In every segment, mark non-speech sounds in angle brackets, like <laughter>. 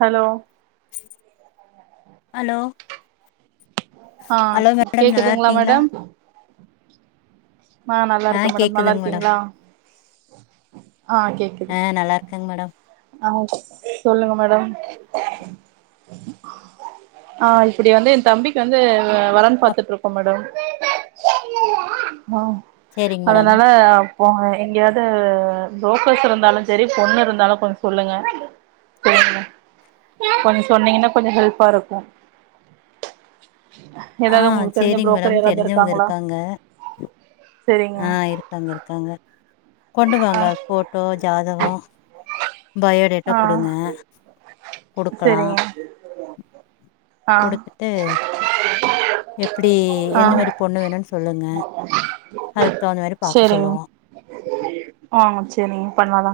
Hello hello அ hello madam நல்லா கேக்குதுங்களா இருக்கீங்களா மேடம் அ நல்லா ஆ இருக்கே மேடம் நல்லா கேக்குதுங்க இருக்கீங்களா ஆ கேக்கு அ நல்லா இருக்கங்க மேடம் ஆச் சொல்லுங்க மேடம் அ இப்டி வந்து என் தம்பி வந்து வரன் அப் பாத்துட்டு இருக்கோ மேடம் ம் சேரிங் மேடம் அதனால போங்க எங்கேயாது புரோக்கர்ஸ் இருந்தாலு செரி பொண்ணு இருந்தாலு கொஞ்சோ சொல்லுங்க சரிங்களா <inaudible> கொஞ்சோ சொன்னீங்கனா கொஞ்சோ ஹெல்பா இருக்கு ஆ ஏதாவது உங்களுக்கு தெரிஞ்ச சேரிங்க புரோக்கர் மேடம் யாராவது தெரிஞ்சவங்க இருக்காங்களா இருக்காங்க சரிங்க ஆ இருக்காங்க இருக்காங்க கொண்டு ஆ வாங்க போட்டோ ஜாதகோ பயோடேட்டா ஆ கொடுங்க குடுக்கலா சரிங்க ஆ குடுத்துட்டு எப்டி எந்த ஆ மாரி பொண்ணு வேணுனு சொல்லுங்க அதுக்கு தகுந்த மாரி பாக்க சொல்லுவோ ம் சேரிங்க பண்ணலா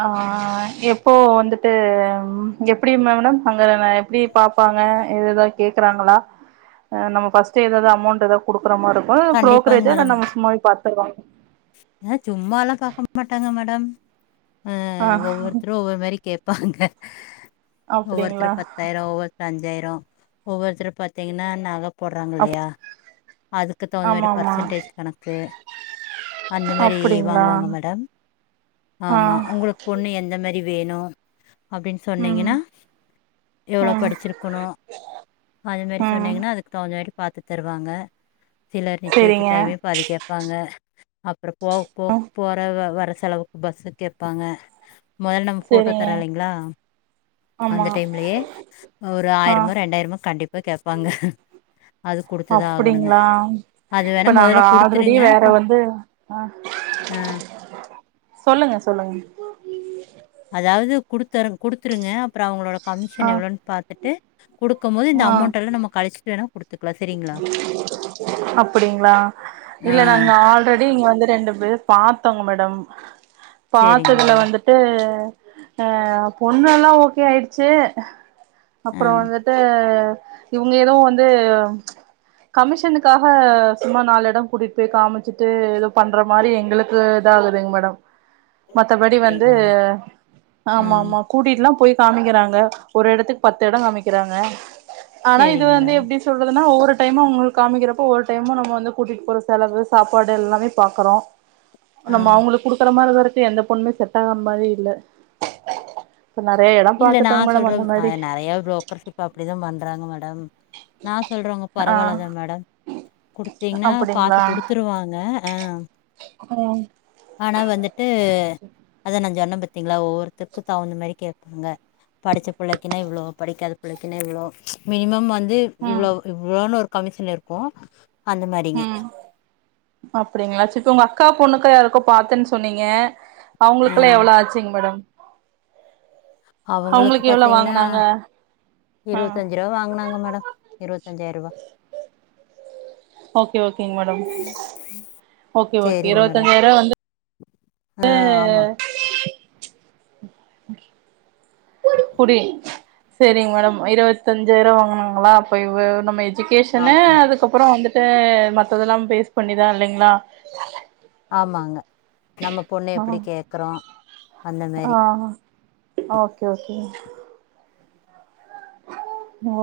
ஆ எப்போ வந்துட்டு ம் எப்டி மேடம் அங்க நா எப்டி பார்ப்பாங்க எதுன கேக்றாங்களா நம்ம ஃபர்ஸ்டே ஏதாவது அமௌண்ட் ஏதாவது குடுக்கற மாறி இருக் ஆ புரோக்ரே கண்டிப்பாங்க வெச்சு நாம சும்மாவே பாத்துக்லா ஏ சும்மால்லா பாக்க மாட்டாங்க மேடம் ஆ ஒவ்வொருத்தரு ஒவ்வொரு மாரி கேப் ப்பாங்க அப்டிங்களா ஒவ்வொருத்தர் பத்தாயிரோ ஒவ்வொ அஞ்சாயிரோ ஒவ்வொருத்தர் பாத்தீங்கனா நக போடுறாங்க அப் இல்லையா அதுக்கு தகுந்த ஆமா மாறி ஆமா பர்சன்டேஜ் கணக்கு அந்தமாறி அப்டிங்களா வாங்குவாங்க மேடம் ஆ ஆமா உங்குளுக்கு பொண்ணு எந்த மாரி வேணு அப்டின்னு ம் சொன்னீங்கனா எவ்ளோ ம் படிச்சிருக் க்குணு அதுமேரி ம் சொன்னீங்னா அதுக்கு தகுந்த மாரி பாத்து தருவாங்க சிலர் நிச்சயத்து சேரிங்க டைமே பாதி கேப்பாங்க அப்றோ போவ போ ம் போற வர செலவுக்கு பஸ்ஸுக்கு கேப்பாங்க முதல்ல நம்ம போட்டோ சேரிங்க தரோ இல்லைங்களா அந்த ஆமா டைம்லயே ஒரு ஆ ஆயிரமோ ரெண்டாயிரமோ கண்டிப்பா கேப்பாங்க அது குடுத்துதா ஆகணுங்க அப்டிங்களா அது வேணா இப்ப நாங்க மொதல்ல ஆல்ரெடி குடுத்துருங்க வேற வந்து ம் சொல்லுங்க சொல்லுங்க அதாவது குடுத்தர குடுத்துருங்க அப்றோ அவுங்ளோட ஆ கமிஷன் எவ்ளோனு பார்த்துட்டு குடுக்கும் போது இந்த ஆ அமௌண்ட் எல்லா நம்ம கழிச்சுட்டு வேணா குடுத்துக்கலா சரிங்களா அப்டிங்களா ஆ இல்ல நாங்க ஆல்ரெடி இங்க வந்து ரெண்டு பாத்தோங்க மேடம் சேரிங் பாத்ததுல மேடம் வந்துட் டு பொண்ணு எல்லா ஓகே ஆயிருச்சு ஆ அப்புற வந்துட்டு ட்டு இவங்க எதுவு வந்து கமிஷனுக்காக சும்மா நாலு எடோ கூட்டிட்டு போய் காமிச்சுட்டு ஏதோ பண்ற மாறி எங்களுக் கு இதாங்குதுங் மேடம் மத்தபடி வந்து அப்டிங்களா மேம் ஆ ஆமா ஆமா கூட்டிட்டுலா போய் காமிக்கிறாங்க ஒரு இடத்துக்கு பத்து இடம் காமிக்கிறாங்க ஆனா இது சேரிங் வந்து மேடம் எப்டி சொல் துன்னா ஒவ்வொரு டைுமும் உங்களுக்கு காமிக்கிறப்ப ஒவ்வரு டைமும் நம்ம வந்து கூட்டிட்டு போற செலவு சாப்பாடு எல்லாமே பாக்குறோம் ஆ நம்ம அவங்களுக்கு குடுக்குற மாறி தான் இருக்கும் எந்த பொண்ணுமே செட் ஆகற மாறி இல்ல நெறைய எடம் இல்ல நான் சொல்ற நிறைய புரோக்கர்ஸ் இப்ப அப்படிதான் பண்றாங்க மேடம் நா சொல்றவங்க ஆ பரவால்லதான் மேடம் குடுத்தீங்கன்னா பாத்து அப்டிங்களா குடுத்துருவாங்க ஆ அப்பறம் ஆனா வந்துட்டு அதா நான் சொன்ன பாத்தீங்களா ஒவ்வொருத்தருக்கும் தவுந்த மாறி கேப் ங்க படிச்ச பிள்ளைக்குனா இவ்ளோ படிக்காத பிள்ளைக்குனா இவ்ளோ மினிமம் வந்து ம் இவ்ளோவு இவ்ளோன்னு ஒரு கமிஷன் இருக்கும் ம் அப்படிங்களா சரி இப்ப உங்க அக்கா பொண்ணுக்கா யாருக்கோ பாத்தேன்னு சொன்னீங்க ஆ அவங்களுக்கெல்லாம் எவ்ளோ ஆச்சுங்க மேடம் அவங்களுக்கு எவ்ளோ வாங்குனாங்க ம் எதோ வாங்குனாங்க மேடம் இருவத்தஞ்சாயிர ரூவா ஓகே ஓகேங்க மேடம் ஓகே ஓகே சேரிங்க மேடம் இருபத்தஞ்சாயிர ரூவா வந்து ஆ ஆமா புடி சரிங்க மேடம் இருவத்தஞ்சாயிறம் வாங்கினாங்களா அப்ப இவ நம்ம எஜுகேஷன்னு ஆமாங்க அதுக்கு அப்புறோ வந்துட்டு மத்ததெல்லாம் பேஸ் பண்ணிதான் இல்லைங்களா ஆமாங்க நம்ம பொண்ண ஆ எப்படி கேக்குறோம் ஆ ஓகே ஓகேங்க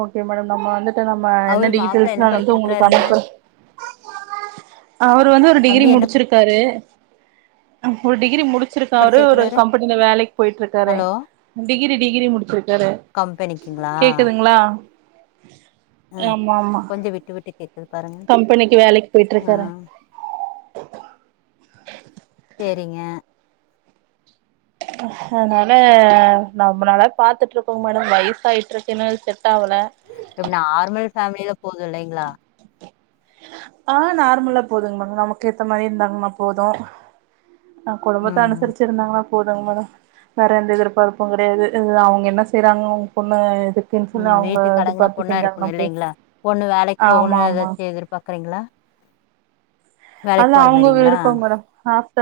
ஓகே மேடம் நம்ம வந்துட்டு நம்ம என்ன அவரு மாப்ள என்ன டீட்டெயல்ஸ்ம் வந்து உங்களுக்கு படிச்சிருக்கறாருங்க அனுப்பறேன் அவரு வந்து ஒரு டிகிரி தம்பி என்ன முடிச்சிருக்காரு ஒரு டிகிரி முடிச் ச்சிருக்காரு ஒரு படிச்சிருக்கறாரு கம்பெனில வேலைக்கு போயிட்டு இருக்காறே ஹலோ டிகிரி டிகிரி முடிச்சிருக்காரு கம்பெனிக்குங்களா கேக்குதுங்களா ஆ ஆமா ஆமா கொஞ்சோ விட்டு விட்டு கேக்குதுப்பா கம்பெனிக்கு வேலைக்கு போயிட்டு இருக்காரு சேரிங்க அதனால நொம்ப நாளா பாத்துட்டுருக்கோங்க மேடம் வயிசாகிட்டுருக்கு இன்னு எதும் செட் ஆகல இப்ப நார்மல் ஃபேமில போதும் இல்லைங்களா ஆ நார்மலா போதுங்க மேம் நமக்கு ஏத்த மாறி இருந்தாங்கன்னா போதும் ஆ குடும்பத்த ம் அனுசரிச்சு இருந்தாங்கனா போதுங்க மேடம் வேற எந்த எதிர்பார்ப்பும் கிடையாது அவங்க என்ன செய்யறாங்க அவங்க பொண்ணு இதுக் ம் வீட்டுக்கு அடங்கன பொண்ணா இருக்கணும் இல்லைங்களா பொண்ணு வேலைக்கு ஆமா போகணும் ஆமா ஏதாச்சு எதிர் பாக்குறீங்களா அது அவங்க விருப்பம் மேடம் க்த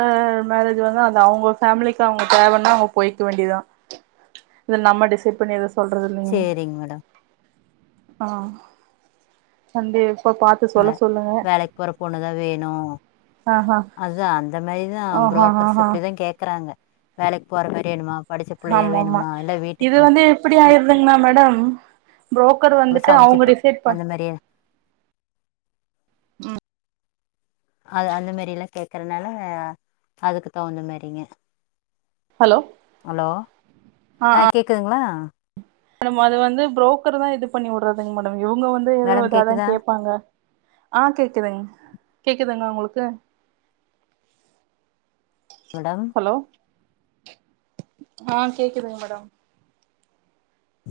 மேரேஜ் வந்து அது அவங்க ஃபேமிலிக்கு அவங்க தேவனா அவங்க போய்க்க வேண்டியதான் இது நம்ம டிசைட் பண்ணி எதும் சொல்றது இல்ல சேரிங்க மேடம் ஆ சண்டே அ வேலைக்கு போற பொண்ணுதான் வேணும் ஆஹா அதா அந்த மாரிதா ஆஹா புரோக்கர்ஸ் ஆஹா அப்படிதா கேக்குறாங்க வேலைக்கு போற மாரி வேணுமா படிச்ச புள்ளையா வேணுமா இல்ல வீட்டுக்கு மட் எப்படி ஆயிருதுங்கனா மேடம் புரோக்கர் வந்துட்டு சமைச்சு பி- அவங்களுடை சைடு பா அந்த மாரி ம் அது அந்த மாரி எல்லாம் கேக்குறதுனால அதுக்கு தகுந்த மாரிங்க ஹலோ ஹலோ ஆ கேக்குதுங்களா மேடம் அது வந்து பு்ரோக்கர் தா இது பண்ணி விடுறதுங்க மேடம் இவங்க வந்து ஏத மேடம் இதா தா கேக்குதா கேட்பாங்க ஆ கேக்குதுங் கேக்குதுங்களா உங்களுக்கு மேடம் ஹலோ ஆ கேக்குதுங்க மேடம்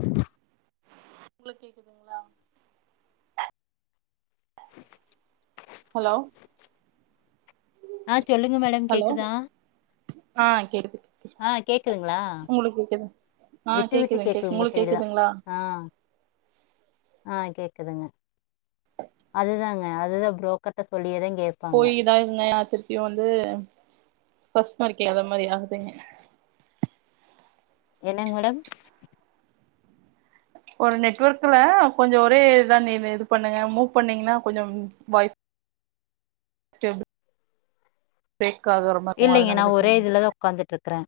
ஹ ஒங்களுக்கு கேக்குதுங்களா <inaudible> ஹலோ ஆ சொல்லுங்க மேடம் ஹலோ கேக்குதா ஆ கேக்குது கேக்குது ஆ கேக்குதுங்களா உங்களுக்கு கேக்குது ஆ விட்டு விட்டு கேக்குதுங்க கேக்குது கேக் உங்க உங்களுக்கு சைடு தா கேக்குதுங்களா ஆ ஆ கேக்குதுங்க அதுதாங்க அதுதா புரோக்கர்ட்ட சொல்லியே தா கே போய் இதா இருந்தே ஆ திருப்பியும் வந்து பஸ்ட் மார்க் இல்லாத மாதிரி ஆகுதே என்னங்க மேடம் ஒரு நெட்ஒர்க்கல கொஞ்சோ ஒரே இதா இது பண்ணுங்க மூவ் பண்ணீங்கன்னா கொஞ்சம் வைஃப் <inaudible> பிரேக் ஆகற மார்ருக்கு அதனாலதா சொன்ன உட்காந்துட்டு இருக்கறே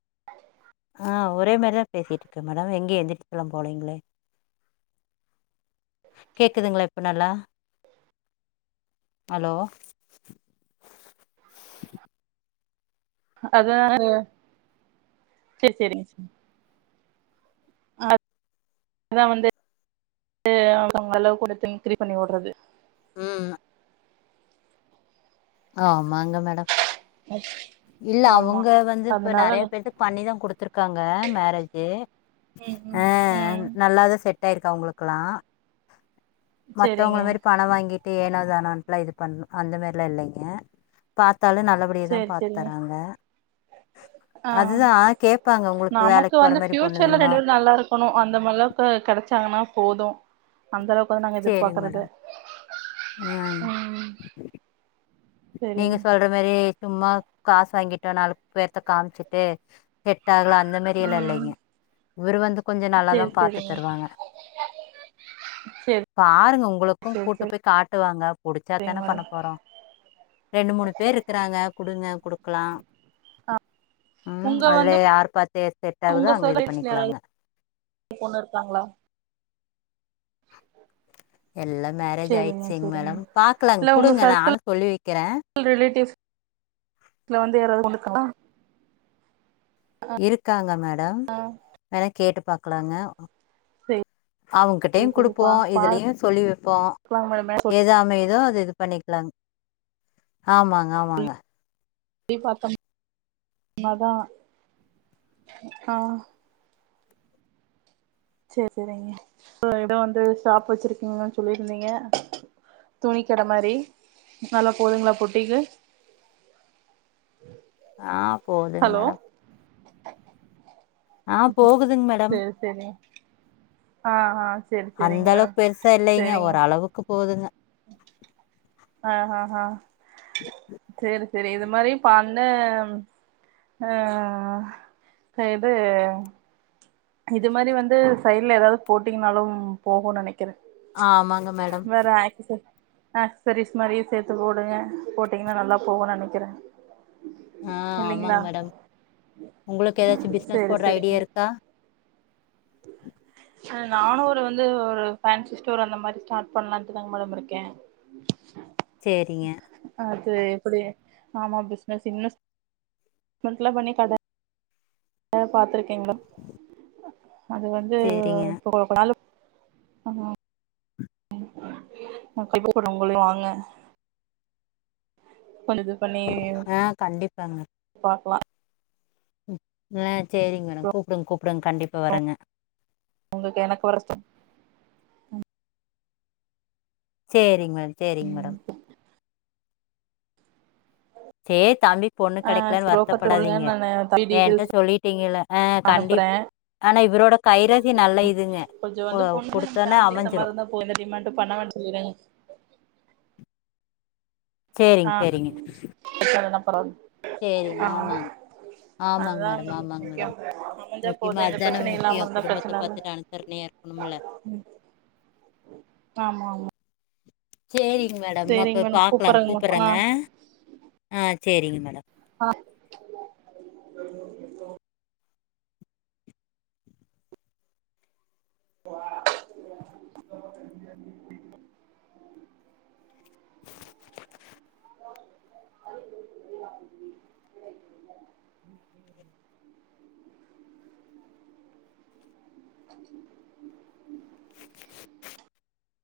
ஆ ஒரே மாரிதா பேசிட்டு இருக்கே மேடம் எங்கயு எந்திரிச்சு எல்லா போலீங்களே கேக்குதுங்களா இப்ப நல்லா ஹலோ அதனால சேர் செரிங்க செ அத் அதா வந்து அவங்க அளவு குடுத்து இன்கிரி பண்ணி விடுறது ம் ஆமாங்க மேடம் <inaudible> இல்ல ஆமா அவங்க வந்து இப்ப அதனால நெறைய பேத்துக்கு பண்ணிதா குடுத்துருக்காங்க மேரேஜு ம் ம் ஆ ம் நல்லாதா செட் ஆயிருக்கு அவங்களுக்கெல்லா சேரிங்க மத்தவங்கள மாரி பண வாங்கி ட்டு ஏனோ தானோன்ட்லா இது பண்ண அந்த வேல இல்லேங்க பாத்தாலே நல்லபடியதா சேரி பாத் சேரிங்க தராங்க அதுதா ஆ கேப்பாங்க உங்களுக்கு வேலைக்கு போற மாரி பொண்ணு வேணுமா போணும் அந்த மாதிரிலா கெடச்சாங்கன்னா போதும். அந்த அளவுக்கு வந்து நாங்க சேரிங்க எதிர்பார்க்குறது மேடம் ம் நீங்க செரிங்க சொல்ற மாதிரி சும்மா காசு வாங்கிட்டோ நாலு பேர்த்த காமிச்சுட்டு செட்டாகல அந்த மாரி எல்லாம் ம் இல்லைங்க இவரு வந்து கொஞ்சோ நல்லாதா செரி பாத்து செரிங்க தருவாங்க செரி பாருங்க உங்களுக்கும் செரி கூட்டு செரி போய் காட்டுவாங்க புடிச்சா செரிங்க தான பண்ண மேடம் போறோ ரெண்டு மூணு பேரு இருக்கிறாங்க குடுங்க குடுக் க்கலா ம் உங்க அதுல வந்து யாரு பாத்து செட் ஆகுதோ அங்க இது பண்ணிக்கலாங்க உன் பொண்ணு இருக்காங்ளா எல்லா மேரேஜ் செரிங்க ஆயிடுச்சுங் செரிங்க மேடம் பாக்கலங் உங்க குடுங்க சர்க்கிள் நானு சொல்லி வெக்கிறே ஃபேமிலி ரிலேட்டிவ்ஸ் இல்ல வந்து யாராவது வந்திருக்காங்ளா இருக்காங்க மேடம் அ வேணா கேட்டு பாக்கலாங்க செரி செரி அவுங்கிட்டயும் செரி குடுப்போ பா இதுலயு பாக்கலாங்க சொல்லி வெப்போ மேடம் ஏன்னா எது அமையுதோ அது இது பண்ணிக்கலாங்‌ ஆமாங்க ஆமாங்க எப்டி பாத்தம் சொன்னாதா ஆ சேர் சேரிங்க எவ்ளோ எடோ வந்து ஸ்டாப் வெச்சிருக்கீங்க சொல்லிருந்தீங்க துணிக்கடை மாரி நல்லா போதுங்ளா பொட்டிக்கு ஆ போகுதுங் ஹலோ மேடம் ஆ போகுதுங் மேடம் சேரிங் ஆ ஆ சேரி அந்த சேரிங்க மேடம் அளவுக்கு பெருசா இல்லைங்க சேரிங்க ஒரளவுக்கு போகுதுங்க ஆஹ்ஹா சேரி சேரி இது மாதிரியே பண்ணு ஆ க இது இது மாரி வந்து சைடுல எதாவது போட்டீங்கனாலும் போகுனு நெனை க்கிற ஆமாங்க மேடம் வேற அஆக்சஸரி அ சாரீஸ் மாரியே சேத்து போடுங்க போட்டீங்கனா நல்லா போகுனு நெனைக்கிற ஆ ஆமாங்க மேடம் உங்களுக்கு எதாச்சு பிஸ்னஸ் சேரி போடுற ஐடியா சேரிங்க இருக்கா உஹ ம் நானூ ஒரு வந்து ஒரு பேன்சி ஸ்டோர் அந்த மாரி ஸ்டார்ட் பண்ணலான்ட்டுதாங்க மேடம் இருக்கேன் சேரிங்க அது எப்டி ஆமா பிசனஸ் இன்வெஸ்மென்ட்ல்லா பண்ணி கட ஓ பாத்திருக்கேன் மேடம் அது வந்து சேரிங்க இப்போ வேல ஆமா <unintelligible> உங்களயு வாங்க கொஞ்சோ இது பண்ணி ஆ கண்டிப்பாங்க பாக்லா ஆ சேரிங் மேடம் கூப்டுங் கூப்டுங் கண்டிப்பா வர்றங்க உங்கள்க்கு எனக்கு வர ஸ்ட சேரிங் மேடம் சேரிங் மேடம் சேர் தம்பி க்கு பொண்ணு ஆ கெடைக்கலனு புரோக்கர்ட்ட சொல்லுங்க வருத்தப்படாதீங்க நானு தம்பி என்ட்ட டீட்டெயில்ஸ் சொல்லிட்டீஙகல்ல ஆ கண்டி அனுப்புறே ஆனா இவரோட கைரேகை நல்ல இதுங்க குடுத்தொன்ன அமைஞ்சிரு ஓ இந்த டிமாண்ட் பண்ண வேனா சொல்றீங் சேரிங் சேரிங் எச்சாகுதுனா பரவாலிங் சேரிங் ஆமாங் ஆமாங் அதா மேடம் நமக்கு ஆமாங் மேடம் முக்கியம் அமைஞ்சா முக்கியமா போது எந்த அதுதானே பிரச்சனையு இல்லாம முக்கியோ இருந்தா குடும்பத்த பாத்துட்டு அனுசரணயா க்கணுமல்ல ம் ஆமாமா சேரிங்க மேடம் அப்போ மேடம் பாக்கலாங் கூப்பறங்க மேம் ஆ கூப்டறங்க ஆ சேரிங்க மேடம் ஆ <unintelligible>